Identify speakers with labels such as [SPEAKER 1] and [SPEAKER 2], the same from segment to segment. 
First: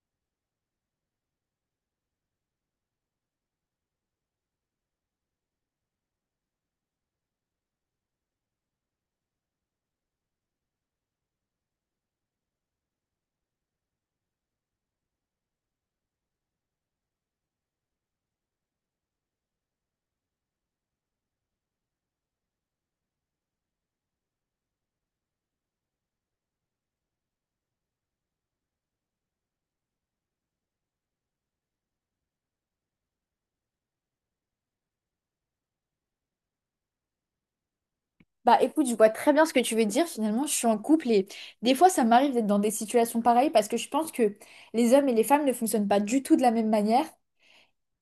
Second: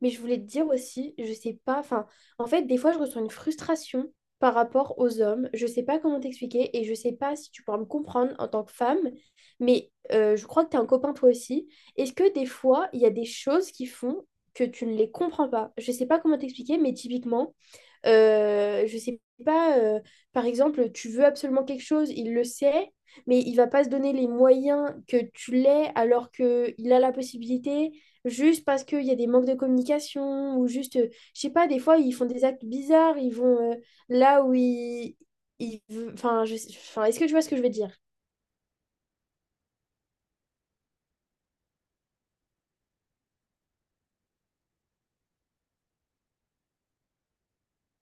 [SPEAKER 1] Mais je voulais te dire aussi, je sais pas, enfin, en fait, des fois, je ressens une frustration par rapport aux hommes. Je sais pas comment t'expliquer et je sais pas si tu pourras me comprendre en tant que femme, mais je crois que tu as un copain toi aussi. Est-ce que des fois, il y a des choses qui font que tu ne les comprends pas? Je sais pas comment t'expliquer, mais typiquement, je sais pas, par exemple, tu veux absolument quelque chose, il le sait, mais il va pas se donner les moyens que tu l'aies alors qu'il a la possibilité, juste parce qu'il y a des manques de communication, ou juste, je sais pas, des fois, ils font des actes bizarres, ils vont là où ils... Enfin, enfin, est-ce que tu vois ce que je veux dire?
[SPEAKER 2] Bah écoute, je vois très bien ce que tu veux dire. Finalement, je suis en couple et des fois, ça m'arrive d'être dans des situations pareilles parce que je pense que les hommes et les femmes ne fonctionnent pas du tout de la même manière.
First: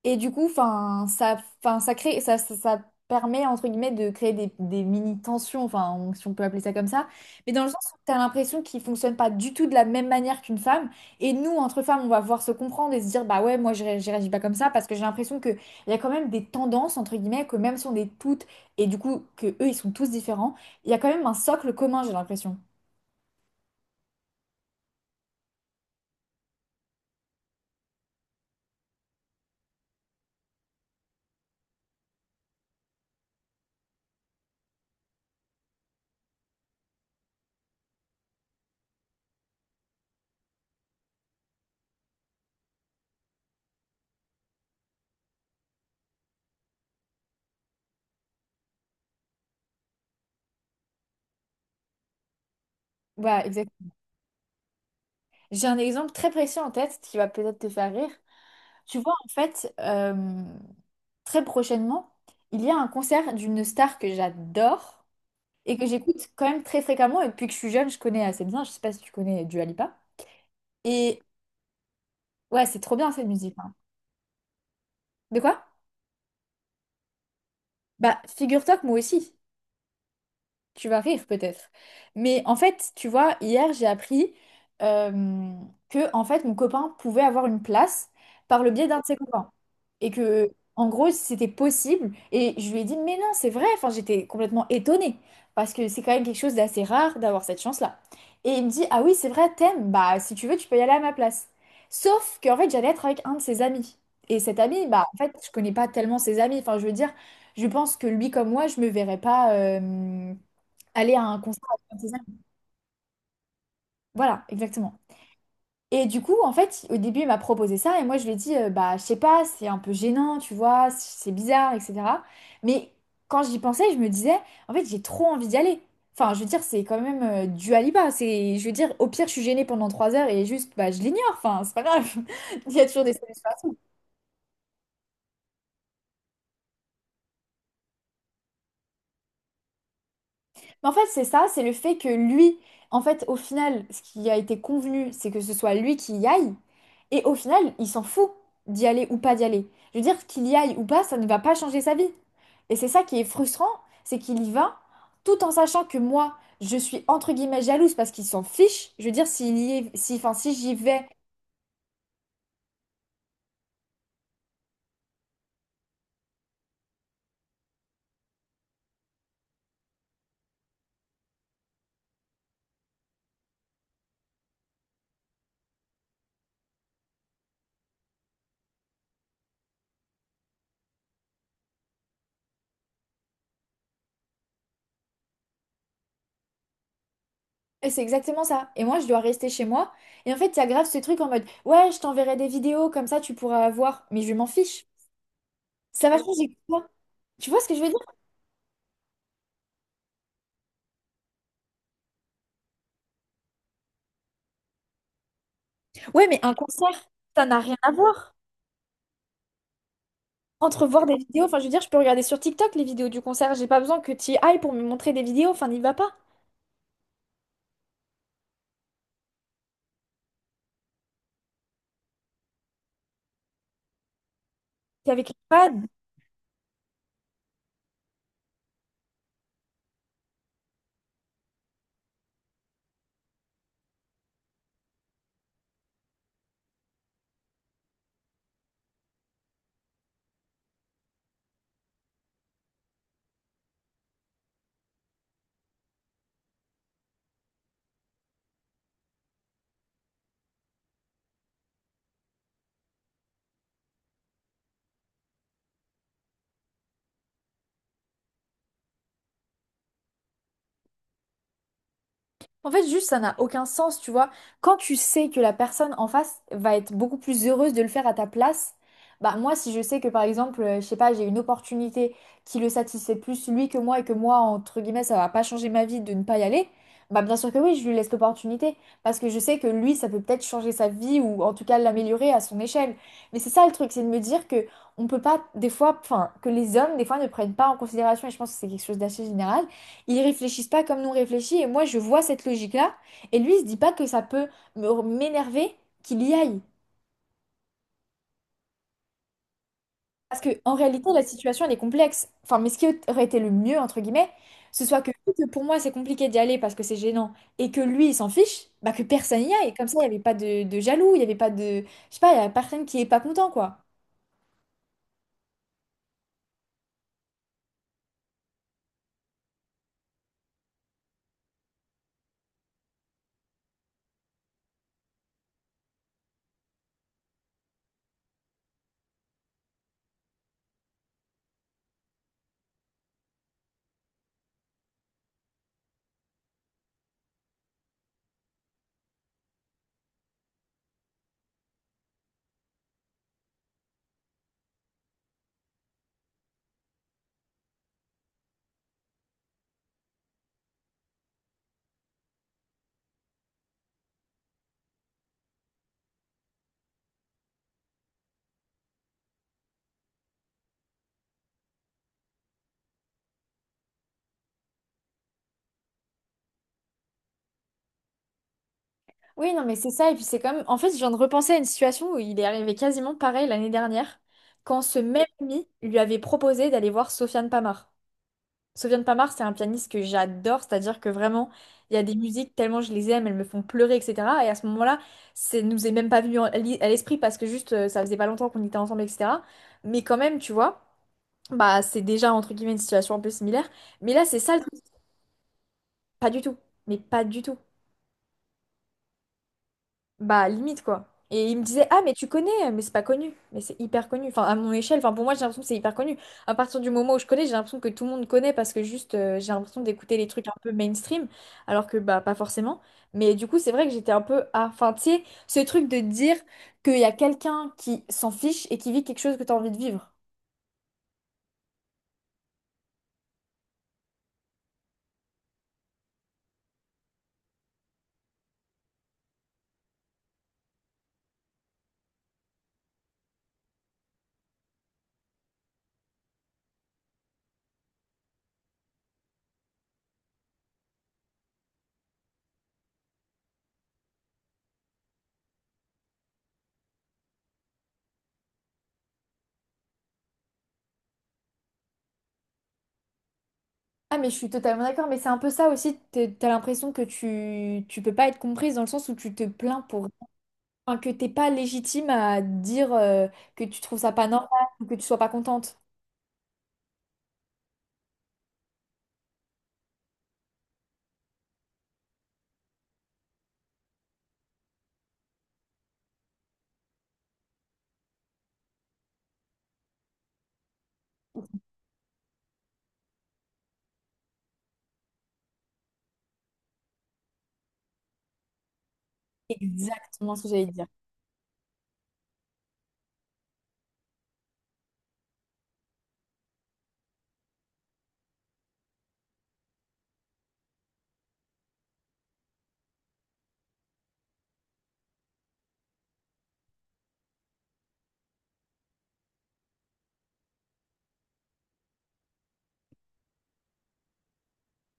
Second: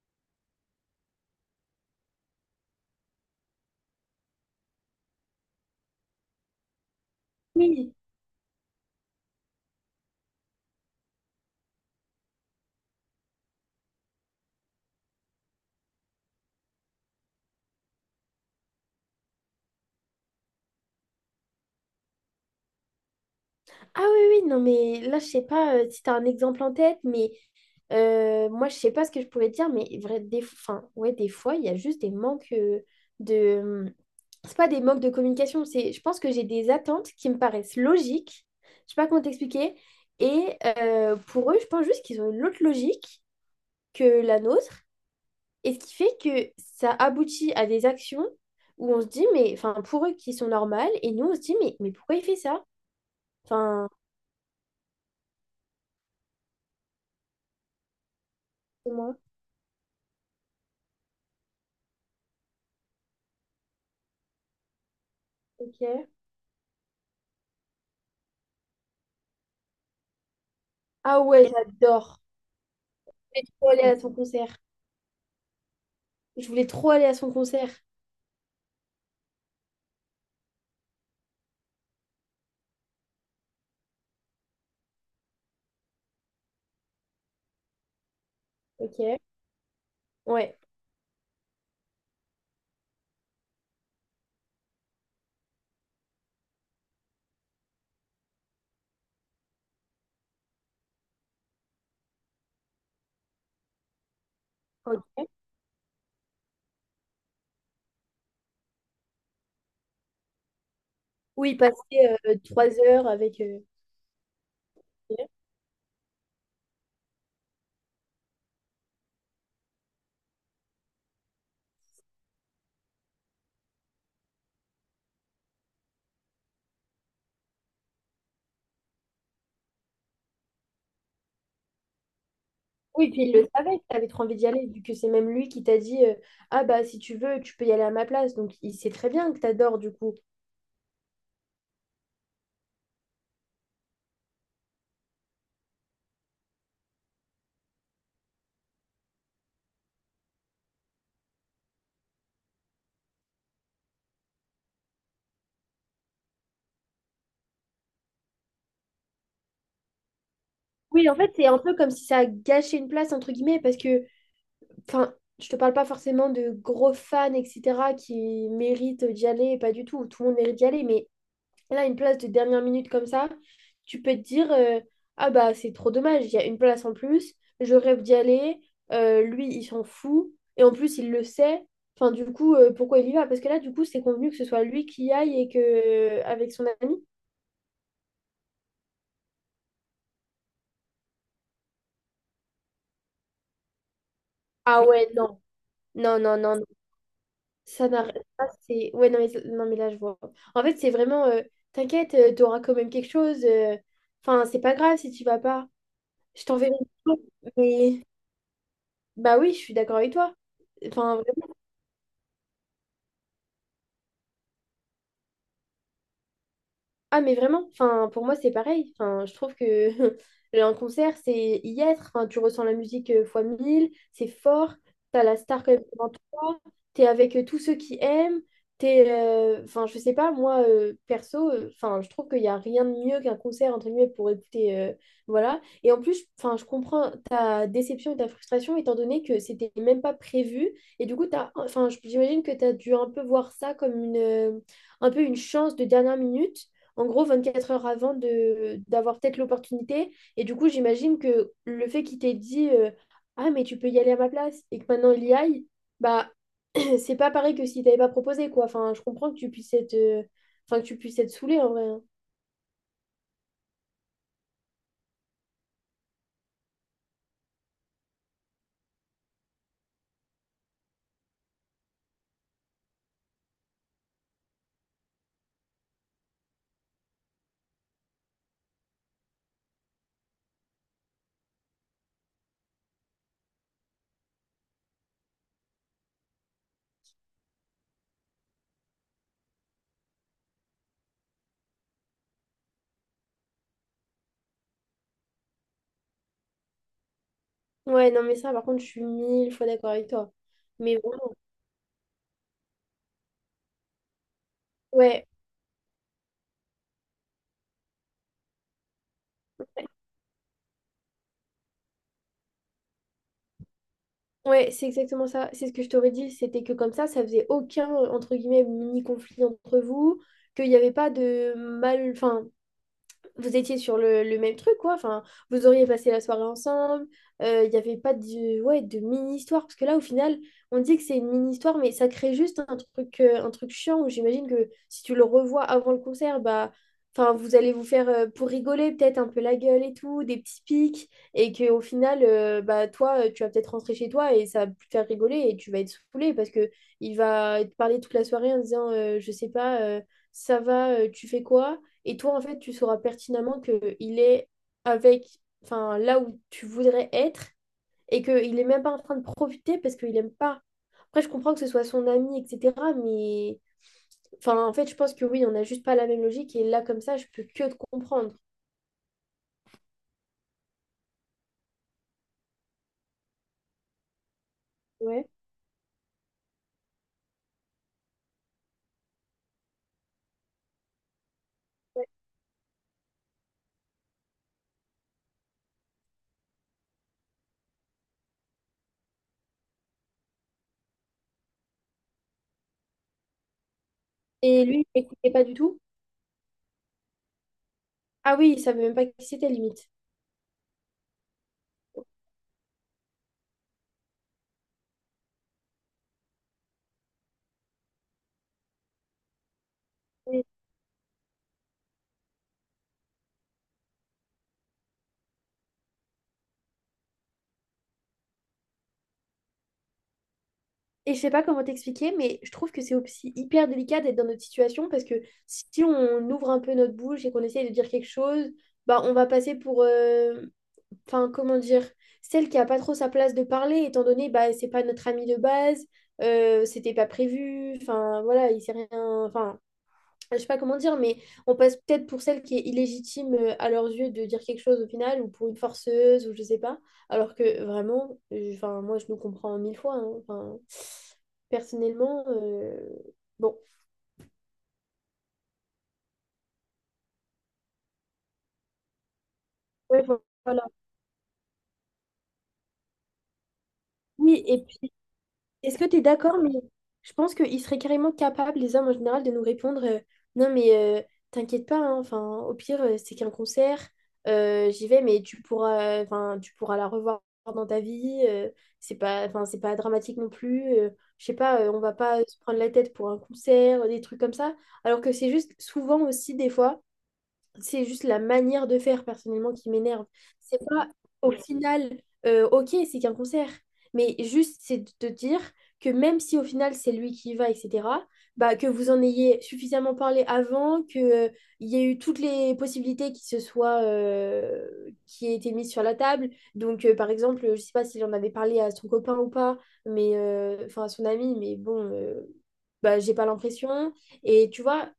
[SPEAKER 2] Et du coup, enfin, enfin, ça permet entre guillemets de créer des mini tensions, enfin, si on peut appeler ça comme ça. Mais dans le sens
[SPEAKER 1] Oui.
[SPEAKER 2] où t'as l'impression qu'ils fonctionnent pas du tout de la même manière qu'une femme. Et nous, entre femmes, on va voir se comprendre et se dire, bah ouais, moi, je réagis pas comme ça parce que j'ai l'impression que il y a quand même des tendances entre guillemets que même si on est toutes et du coup que eux, ils sont tous différents, il y a quand même un socle commun, j'ai l'impression.
[SPEAKER 1] Ah oui, oui, non, mais là, je sais pas si tu as un exemple en tête, mais moi, je sais pas ce que je pourrais te dire, mais vrai, des, enfin, ouais, des fois, il y a juste des manques de... hum, C'est pas des manques de communication, c'est, je pense que j'ai des attentes qui me paraissent logiques, je sais pas comment t'expliquer, et pour eux, je pense juste qu'ils ont une autre logique que la nôtre, et ce qui fait que ça aboutit à des actions où on se dit, mais, enfin, pour eux qui sont normales, et nous, on se dit, mais pourquoi il fait ça?
[SPEAKER 2] Bah, exact.
[SPEAKER 1] Enfin,
[SPEAKER 2] J'ai un exemple très précis en tête qui va peut-être te faire rire.
[SPEAKER 1] c'est
[SPEAKER 2] Tu vois,
[SPEAKER 1] moi,
[SPEAKER 2] en fait, très prochainement, il y a un concert d'une star que j'adore et que
[SPEAKER 1] ok.
[SPEAKER 2] j'écoute quand même très fréquemment. Et depuis que je suis jeune, je connais assez bien. Je sais pas si tu connais Dua Lipa.
[SPEAKER 1] Ah
[SPEAKER 2] Et
[SPEAKER 1] ouais, j'adore.
[SPEAKER 2] ouais, c'est trop bien cette
[SPEAKER 1] Je voulais
[SPEAKER 2] musique,
[SPEAKER 1] trop
[SPEAKER 2] hein.
[SPEAKER 1] aller à son concert.
[SPEAKER 2] De quoi?
[SPEAKER 1] Je voulais trop aller à son concert.
[SPEAKER 2] Bah, figure-toi que moi aussi. Tu vas rire peut-être. Mais en fait, tu vois, hier, j'ai appris euh, que en fait, mon copain pouvait avoir une place par le biais d'un de ses
[SPEAKER 1] Ok.
[SPEAKER 2] copains. Et que,
[SPEAKER 1] Ouais.
[SPEAKER 2] en gros, c'était possible. Et je lui ai dit, mais non, c'est vrai. Enfin, j'étais complètement étonnée. Parce que c'est quand même quelque chose d'assez rare d'avoir cette chance-là. Et il me dit, ah oui, c'est vrai, t'aimes. Bah, si tu veux, tu peux y aller à ma place. Sauf qu'en fait, j'allais être avec un de ses amis. Et cet ami, bah, en
[SPEAKER 1] Ok.
[SPEAKER 2] fait, je connais pas tellement ses amis. Enfin, je veux dire, je pense que lui, comme moi, je me verrais pas, aller à un
[SPEAKER 1] Oui, il
[SPEAKER 2] concert à 36 ans.
[SPEAKER 1] passait 3 heures avec.
[SPEAKER 2] Voilà, exactement. Et du coup, en fait, au début, il m'a proposé ça et moi, je lui ai dit, bah, je sais pas, c'est un peu gênant, tu vois, c'est bizarre, etc. Mais quand j'y pensais, je me disais, en fait, j'ai trop envie d'y aller. Enfin, je veux dire, c'est quand même du Aliba. C'est, je veux dire, au pire, je suis gênée pendant 3 heures et juste, bah, je l'ignore. Enfin, c'est pas grave. Il y a toujours
[SPEAKER 1] Oui,
[SPEAKER 2] des
[SPEAKER 1] puis il le
[SPEAKER 2] solutions.
[SPEAKER 1] savait que t'avais trop envie d'y aller, vu que c'est même lui qui t'a dit ah bah si tu veux, tu peux y aller à ma place. Donc il sait très bien que t'adores du coup.
[SPEAKER 2] Mais en fait, c'est ça, c'est le fait que lui, en fait, au final, ce qui a été convenu, c'est que ce soit lui qui y aille. Et au final, il s'en fout d'y aller ou pas d'y aller. Je veux dire, qu'il y aille ou pas, ça ne va pas changer sa vie. Et c'est ça qui est frustrant, c'est qu'il y va, tout en sachant que moi, je suis entre guillemets jalouse parce qu'il s'en fiche. Je veux dire, s'il y est, si, enfin, si j'y vais,
[SPEAKER 1] Oui, en fait, c'est un peu comme si ça a gâché une place, entre guillemets, parce que, enfin, je te parle pas forcément de gros fans, etc., qui méritent d'y aller, pas du tout, tout le monde mérite d'y aller, mais et là, une place de dernière minute comme ça, tu peux te dire ah bah c'est trop dommage, il y a une place en plus, je rêve d'y aller, lui il s'en fout, et en plus il le sait. Enfin, du coup, pourquoi il y va? Parce que là, du coup, c'est convenu que ce soit lui qui y aille et que avec son ami.
[SPEAKER 2] et c'est exactement ça. Et moi, je dois rester chez moi. Et en fait, il y a grave ce truc en mode, ouais, je t'enverrai des vidéos, comme ça, tu pourras voir. Mais je m'en
[SPEAKER 1] Ah
[SPEAKER 2] fiche.
[SPEAKER 1] ouais, non,
[SPEAKER 2] Ça va
[SPEAKER 1] non, non,
[SPEAKER 2] changer
[SPEAKER 1] non, non.
[SPEAKER 2] quoi? Tu vois ce que je veux
[SPEAKER 1] Ça
[SPEAKER 2] dire?
[SPEAKER 1] n'a ça, c'est. Ouais, non mais, non, mais là, je vois. En fait, c'est vraiment t'inquiète, t'auras quand même quelque chose. Enfin, c'est pas grave si tu vas pas.
[SPEAKER 2] Ouais, mais
[SPEAKER 1] Je
[SPEAKER 2] un
[SPEAKER 1] t'enverrai une
[SPEAKER 2] concert,
[SPEAKER 1] photo,
[SPEAKER 2] ça n'a rien à
[SPEAKER 1] mais.
[SPEAKER 2] voir.
[SPEAKER 1] Bah oui, je suis d'accord avec toi.
[SPEAKER 2] Entre voir des
[SPEAKER 1] Enfin,
[SPEAKER 2] vidéos, enfin, je veux dire, je peux regarder sur TikTok les vidéos du concert. J'ai pas besoin que tu y ailles pour me montrer des vidéos. Enfin, n'y va pas.
[SPEAKER 1] ah, mais vraiment, enfin, pour moi, c'est pareil. Enfin, je trouve que un concert, c'est y être. Enfin, tu ressens la musique fois 1 000, c'est fort.
[SPEAKER 2] T'es
[SPEAKER 1] T'as
[SPEAKER 2] avec une
[SPEAKER 1] la star quand même
[SPEAKER 2] fan.
[SPEAKER 1] devant toi. T'es avec tous ceux qui aiment. T'es, enfin, je sais pas, moi, perso, enfin, je trouve qu'il n'y a rien de mieux qu'un concert, entre guillemets, pour écouter. Voilà. Et en plus, enfin, je comprends ta déception et ta frustration, étant donné que c'était même pas prévu. Et du coup, t'as, enfin, j'imagine que t'as dû un peu voir ça comme une, un peu une chance de dernière minute en gros 24 heures avant de d'avoir peut-être l'opportunité. Et du coup, j'imagine que le fait qu'il t'ait dit ah, mais tu peux y aller à ma place et que maintenant il y aille, bah c'est pas pareil que si t'avais pas proposé, quoi. Enfin, je comprends que tu puisses être, enfin, que tu puisses être saoulé en vrai, hein.
[SPEAKER 2] En fait, juste, ça n'a aucun sens, tu vois. Quand tu sais que la personne en face va être beaucoup plus heureuse de le faire à ta place, bah moi, si je sais que par exemple, je sais pas, j'ai une opportunité qui le satisfait plus lui que moi et que moi, entre guillemets, ça va pas changer ma vie de ne pas y aller, bah bien sûr que oui, je lui laisse l'opportunité parce que je sais que lui, ça peut peut-être changer sa vie ou en tout cas l'améliorer à son échelle. Mais c'est ça le truc, c'est de me dire que on peut pas, des fois, enfin, que les hommes, des fois, ne prennent pas en considération, et je pense que c'est quelque chose d'assez général. Ils réfléchissent pas comme nous on réfléchit et moi je vois cette logique-là et lui il se dit pas que ça peut m'énerver qu'il y aille.
[SPEAKER 1] Ouais, non, mais ça, par contre, je suis 1 000 fois d'accord avec toi.
[SPEAKER 2] Parce que en
[SPEAKER 1] Mais
[SPEAKER 2] réalité la
[SPEAKER 1] vraiment,
[SPEAKER 2] situation elle est complexe. Enfin mais ce qui aurait été le mieux entre guillemets, ce soit que,
[SPEAKER 1] ouais.
[SPEAKER 2] vu que pour moi c'est compliqué d'y aller parce que c'est gênant et que lui il s'en fiche, bah que personne y aille. Comme ça il n'y avait pas de jaloux, il n'y avait pas Je sais pas, il n'y avait personne qui est pas content quoi.
[SPEAKER 1] Ouais, c'est exactement ça. C'est ce que je t'aurais dit. C'était que comme ça faisait aucun, entre guillemets, mini-conflit entre vous, qu'il n'y avait pas de mal, enfin, vous étiez sur le même truc, quoi. Enfin, vous auriez passé la soirée ensemble. Il n'y avait pas de, ouais, de mini-histoire. Parce que là, au final, on dit que c'est une mini-histoire, mais ça crée juste un truc chiant où j'imagine que si tu le revois avant le concert, bah, enfin, vous allez vous faire, pour rigoler, peut-être un peu la gueule et tout, des petits pics. Et qu'au final, bah, toi, tu vas peut-être rentrer chez toi et ça va plus te faire rigoler et tu vas être saoulé parce que il va te parler toute la soirée en disant, je sais pas, ça va, tu fais quoi? Et toi, en fait, tu sauras pertinemment qu'il est avec, enfin, là où tu voudrais être et qu'il n'est même pas en train de profiter parce qu'il n'aime pas. Après, je comprends que ce soit son ami, etc. Mais, enfin, en fait, je pense que oui, on n'a juste pas la même logique. Et là, comme ça, je peux que te comprendre.
[SPEAKER 2] Oui non mais c'est ça et puis. En fait je viens de repenser à une situation où il est arrivé quasiment pareil l'année dernière quand ce même
[SPEAKER 1] Ouais.
[SPEAKER 2] ami lui avait proposé d'aller voir Sofiane Pamar. Sofiane Pamart, c'est un pianiste que j'adore, c'est-à-dire que vraiment, il y a des musiques tellement je les aime, elles me font pleurer, etc. Et à ce moment-là, ça nous est même pas venu à l'esprit parce que juste, ça faisait pas longtemps qu'on était ensemble, etc. Mais quand même, tu vois, bah c'est déjà entre guillemets une situation un peu similaire. Mais là, c'est ça le
[SPEAKER 1] Et
[SPEAKER 2] truc.
[SPEAKER 1] lui, il n'écoutait pas du tout.
[SPEAKER 2] Pas du tout. Mais pas du tout.
[SPEAKER 1] Ah oui, il savait même pas qui c'était, limite.
[SPEAKER 2] Bah, limite, quoi. Et il me disait, ah, mais tu connais, mais c'est pas connu. Mais c'est hyper connu. Enfin, à mon échelle, enfin, pour moi, j'ai l'impression que c'est hyper connu. À partir du moment où je connais, j'ai l'impression que tout le monde connaît parce que juste, j'ai l'impression d'écouter les
[SPEAKER 1] Mm.
[SPEAKER 2] trucs un peu mainstream, alors que, bah, pas forcément. Mais du coup, c'est vrai que j'étais un peu, ah, enfin, tu sais, ce truc de dire qu'il y a quelqu'un qui s'en fiche et qui vit quelque chose que t'as envie de vivre.
[SPEAKER 1] Et je sais pas comment t'expliquer, mais je trouve que c'est aussi hyper délicat d'être dans notre situation parce que si on ouvre un peu notre bouche et qu'on essaye de dire quelque chose, bah on va passer pour, enfin comment dire, celle qui a pas trop sa place de parler étant donné bah c'est pas notre ami de base, c'était pas prévu, enfin voilà, il s'est rien, enfin je sais pas comment dire, mais on passe peut-être pour celle qui est illégitime à leurs yeux de dire quelque chose au final, ou pour une forceuse, ou je sais pas. Alors que vraiment, enfin, moi je nous comprends 1 000 fois, hein. Enfin, personnellement, bon.
[SPEAKER 2] Ah, mais je suis totalement d'accord, mais c'est un peu ça aussi. T'as l'impression que tu peux pas être comprise dans le sens où tu te plains
[SPEAKER 1] Ouais,
[SPEAKER 2] pour.
[SPEAKER 1] voilà.
[SPEAKER 2] Enfin, que t'es pas légitime à dire que tu trouves ça pas
[SPEAKER 1] Oui,
[SPEAKER 2] normal
[SPEAKER 1] et
[SPEAKER 2] ou que
[SPEAKER 1] puis.
[SPEAKER 2] tu sois pas contente.
[SPEAKER 1] Est-ce que tu es d'accord, mais je pense qu'ils seraient carrément capables, les hommes en général, de nous répondre non, mais t'inquiète pas, hein, enfin, au pire, c'est qu'un concert, j'y vais, mais tu pourras, enfin, tu pourras la revoir dans ta vie, c'est pas, enfin, c'est pas dramatique non plus, je sais pas, on va pas se prendre la tête pour un concert, des trucs comme ça, alors que c'est juste souvent aussi, des fois, c'est juste la manière de faire personnellement qui m'énerve.
[SPEAKER 2] Exactement ce que
[SPEAKER 1] C'est
[SPEAKER 2] j'allais dire.
[SPEAKER 1] pas au final, ok, c'est qu'un concert, mais juste c'est de te dire que même si au final c'est lui qui y va, etc., bah, que vous en ayez suffisamment parlé avant, qu'il il y ait eu toutes les possibilités qui se soient, qui aient été mises sur la table. Donc, par exemple, je sais pas s'il en avait parlé à son copain ou pas, mais enfin à son ami, mais bon, bah, j'ai pas l'impression. Et tu vois,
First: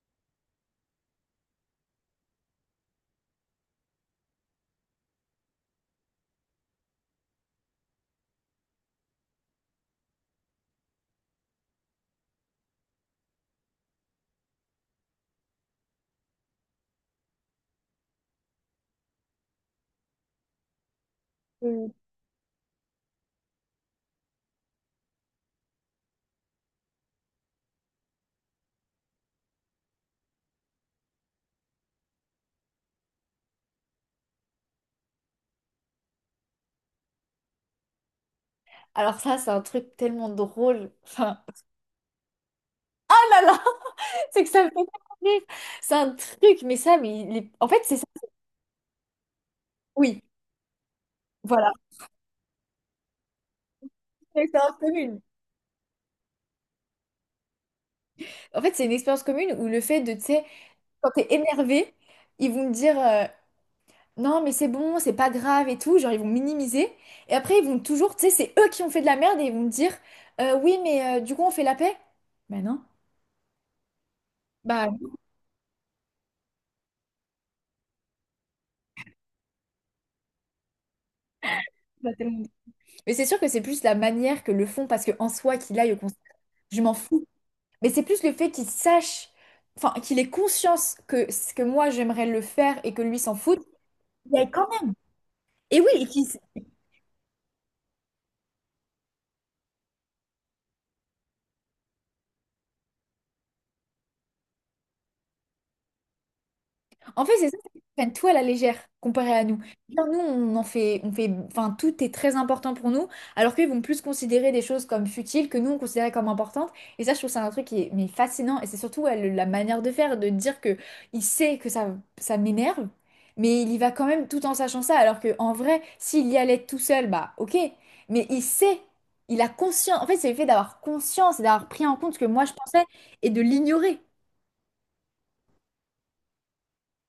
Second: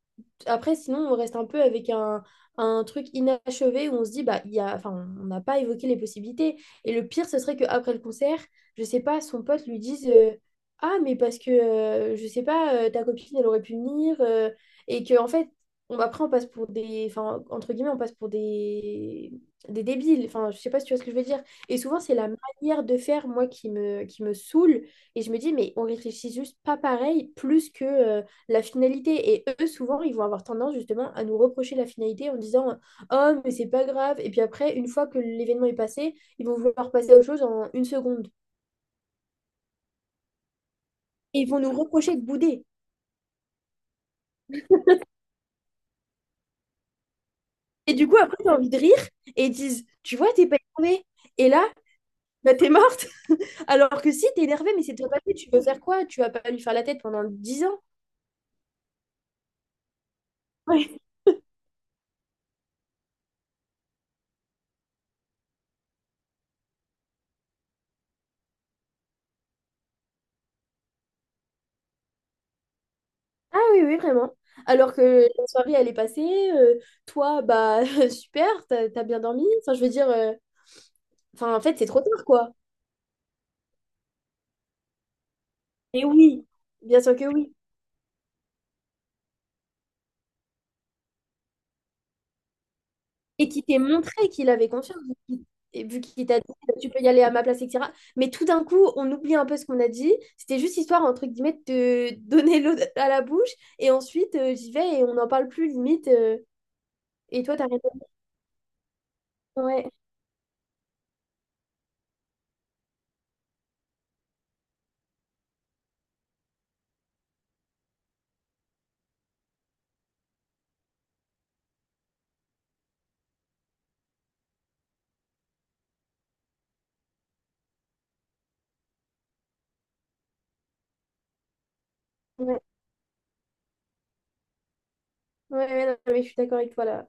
[SPEAKER 1] après, sinon, on reste un peu avec un truc inachevé où on se dit, bah, il y a, enfin, on n'a pas évoqué les possibilités. Et le pire, ce serait qu'après le concert, je sais pas, son pote lui dise, ah, mais parce que, je sais pas, ta copine, elle aurait pu venir. Et que, en fait, on, après, on passe pour des, enfin, entre guillemets, on passe pour des débiles. Enfin, je sais pas si tu vois ce que je veux dire. Et souvent, c'est la manière de faire, moi, qui me saoule. Et je me dis, mais on réfléchit juste pas pareil, plus que la finalité. Et eux, souvent, ils vont avoir tendance justement à nous reprocher la finalité en disant oh, mais c'est pas grave. Et puis après, une fois que l'événement est passé, ils vont vouloir passer à autre chose en une seconde.
[SPEAKER 2] Alors ça, c'est un truc tellement drôle.
[SPEAKER 1] Et
[SPEAKER 2] Enfin,
[SPEAKER 1] ils vont nous reprocher de bouder.
[SPEAKER 2] oh là là, c'est que ça me fait tellement rire. C'est un truc, mais ça, mais en fait,
[SPEAKER 1] Et
[SPEAKER 2] c'est ça.
[SPEAKER 1] du coup, après, tu envie de rire et ils disent tu
[SPEAKER 2] Oui,
[SPEAKER 1] vois, t'es pas énervé. Et là,
[SPEAKER 2] voilà.
[SPEAKER 1] bah, t'es morte. Alors que si,
[SPEAKER 2] C'est une
[SPEAKER 1] t'es énervé,
[SPEAKER 2] expérience
[SPEAKER 1] mais c'est déjà
[SPEAKER 2] commune.
[SPEAKER 1] passé. Tu veux faire quoi? Tu vas pas lui faire la tête pendant 10 ans.
[SPEAKER 2] En fait, c'est une expérience commune où le fait de, tu sais,
[SPEAKER 1] Ouais.
[SPEAKER 2] quand t'es énervé, ils vont me dire non, mais c'est bon, c'est pas grave et tout. Genre, ils vont minimiser. Et après, ils vont toujours, tu sais, c'est eux qui ont fait de la merde et ils vont me dire oui, mais du coup, on fait la paix. Ben non.
[SPEAKER 1] Ah oui, oui, vraiment.
[SPEAKER 2] Bah,
[SPEAKER 1] Alors que la soirée, elle est passée. euh, Toi, bah, super, t'as bien dormi. Enfin, je veux dire, enfin, en fait, c'est trop
[SPEAKER 2] oui, pas
[SPEAKER 1] tard,
[SPEAKER 2] tellement.
[SPEAKER 1] quoi.
[SPEAKER 2] Mais c'est sûr que c'est plus la manière que le font, parce que en soi, qu'il aille au
[SPEAKER 1] Et
[SPEAKER 2] concert,
[SPEAKER 1] oui,
[SPEAKER 2] je m'en
[SPEAKER 1] bien sûr
[SPEAKER 2] fous.
[SPEAKER 1] que oui.
[SPEAKER 2] Mais c'est plus le fait qu'il sache, enfin, qu'il ait conscience que ce que moi, j'aimerais le faire et que lui s'en
[SPEAKER 1] Et
[SPEAKER 2] fout.
[SPEAKER 1] qui t'ait montré
[SPEAKER 2] Il y a
[SPEAKER 1] qu'il
[SPEAKER 2] quand
[SPEAKER 1] avait
[SPEAKER 2] même...
[SPEAKER 1] confiance, vu qu'il
[SPEAKER 2] Et
[SPEAKER 1] et
[SPEAKER 2] oui,
[SPEAKER 1] vu
[SPEAKER 2] et qu'il
[SPEAKER 1] qu'il t'a dit bah, tu peux y aller à ma place, etc. Mais tout d'un coup, on oublie un peu ce qu'on a dit. C'était juste histoire, entre guillemets, de te donner l'eau à la bouche. Et ensuite, j'y vais et on n'en parle plus, limite.
[SPEAKER 2] En fait,
[SPEAKER 1] Et
[SPEAKER 2] c'est
[SPEAKER 1] toi,
[SPEAKER 2] ça, c'est qu'ils
[SPEAKER 1] t'arrêtes.
[SPEAKER 2] prennent tout à la légère comparé à nous.
[SPEAKER 1] Ouais,
[SPEAKER 2] Bien, nous, on fait, enfin, tout est très important pour nous, alors qu'ils vont plus considérer des choses comme futiles que nous, on considérait comme importantes. Et ça, je trouve que c'est un truc qui est mais fascinant. Et c'est surtout ouais, la manière de faire, de dire que il sait que ça m'énerve, mais il y va quand même tout en sachant ça. Alors que en vrai, s'il y allait tout seul, bah ok. Mais il sait, il a conscience. En fait, c'est le fait d'avoir conscience et d'avoir pris en compte ce que moi je
[SPEAKER 1] ouais,
[SPEAKER 2] pensais et de l'ignorer.
[SPEAKER 1] ouais, ouais, non, mais je suis d'accord avec toi là.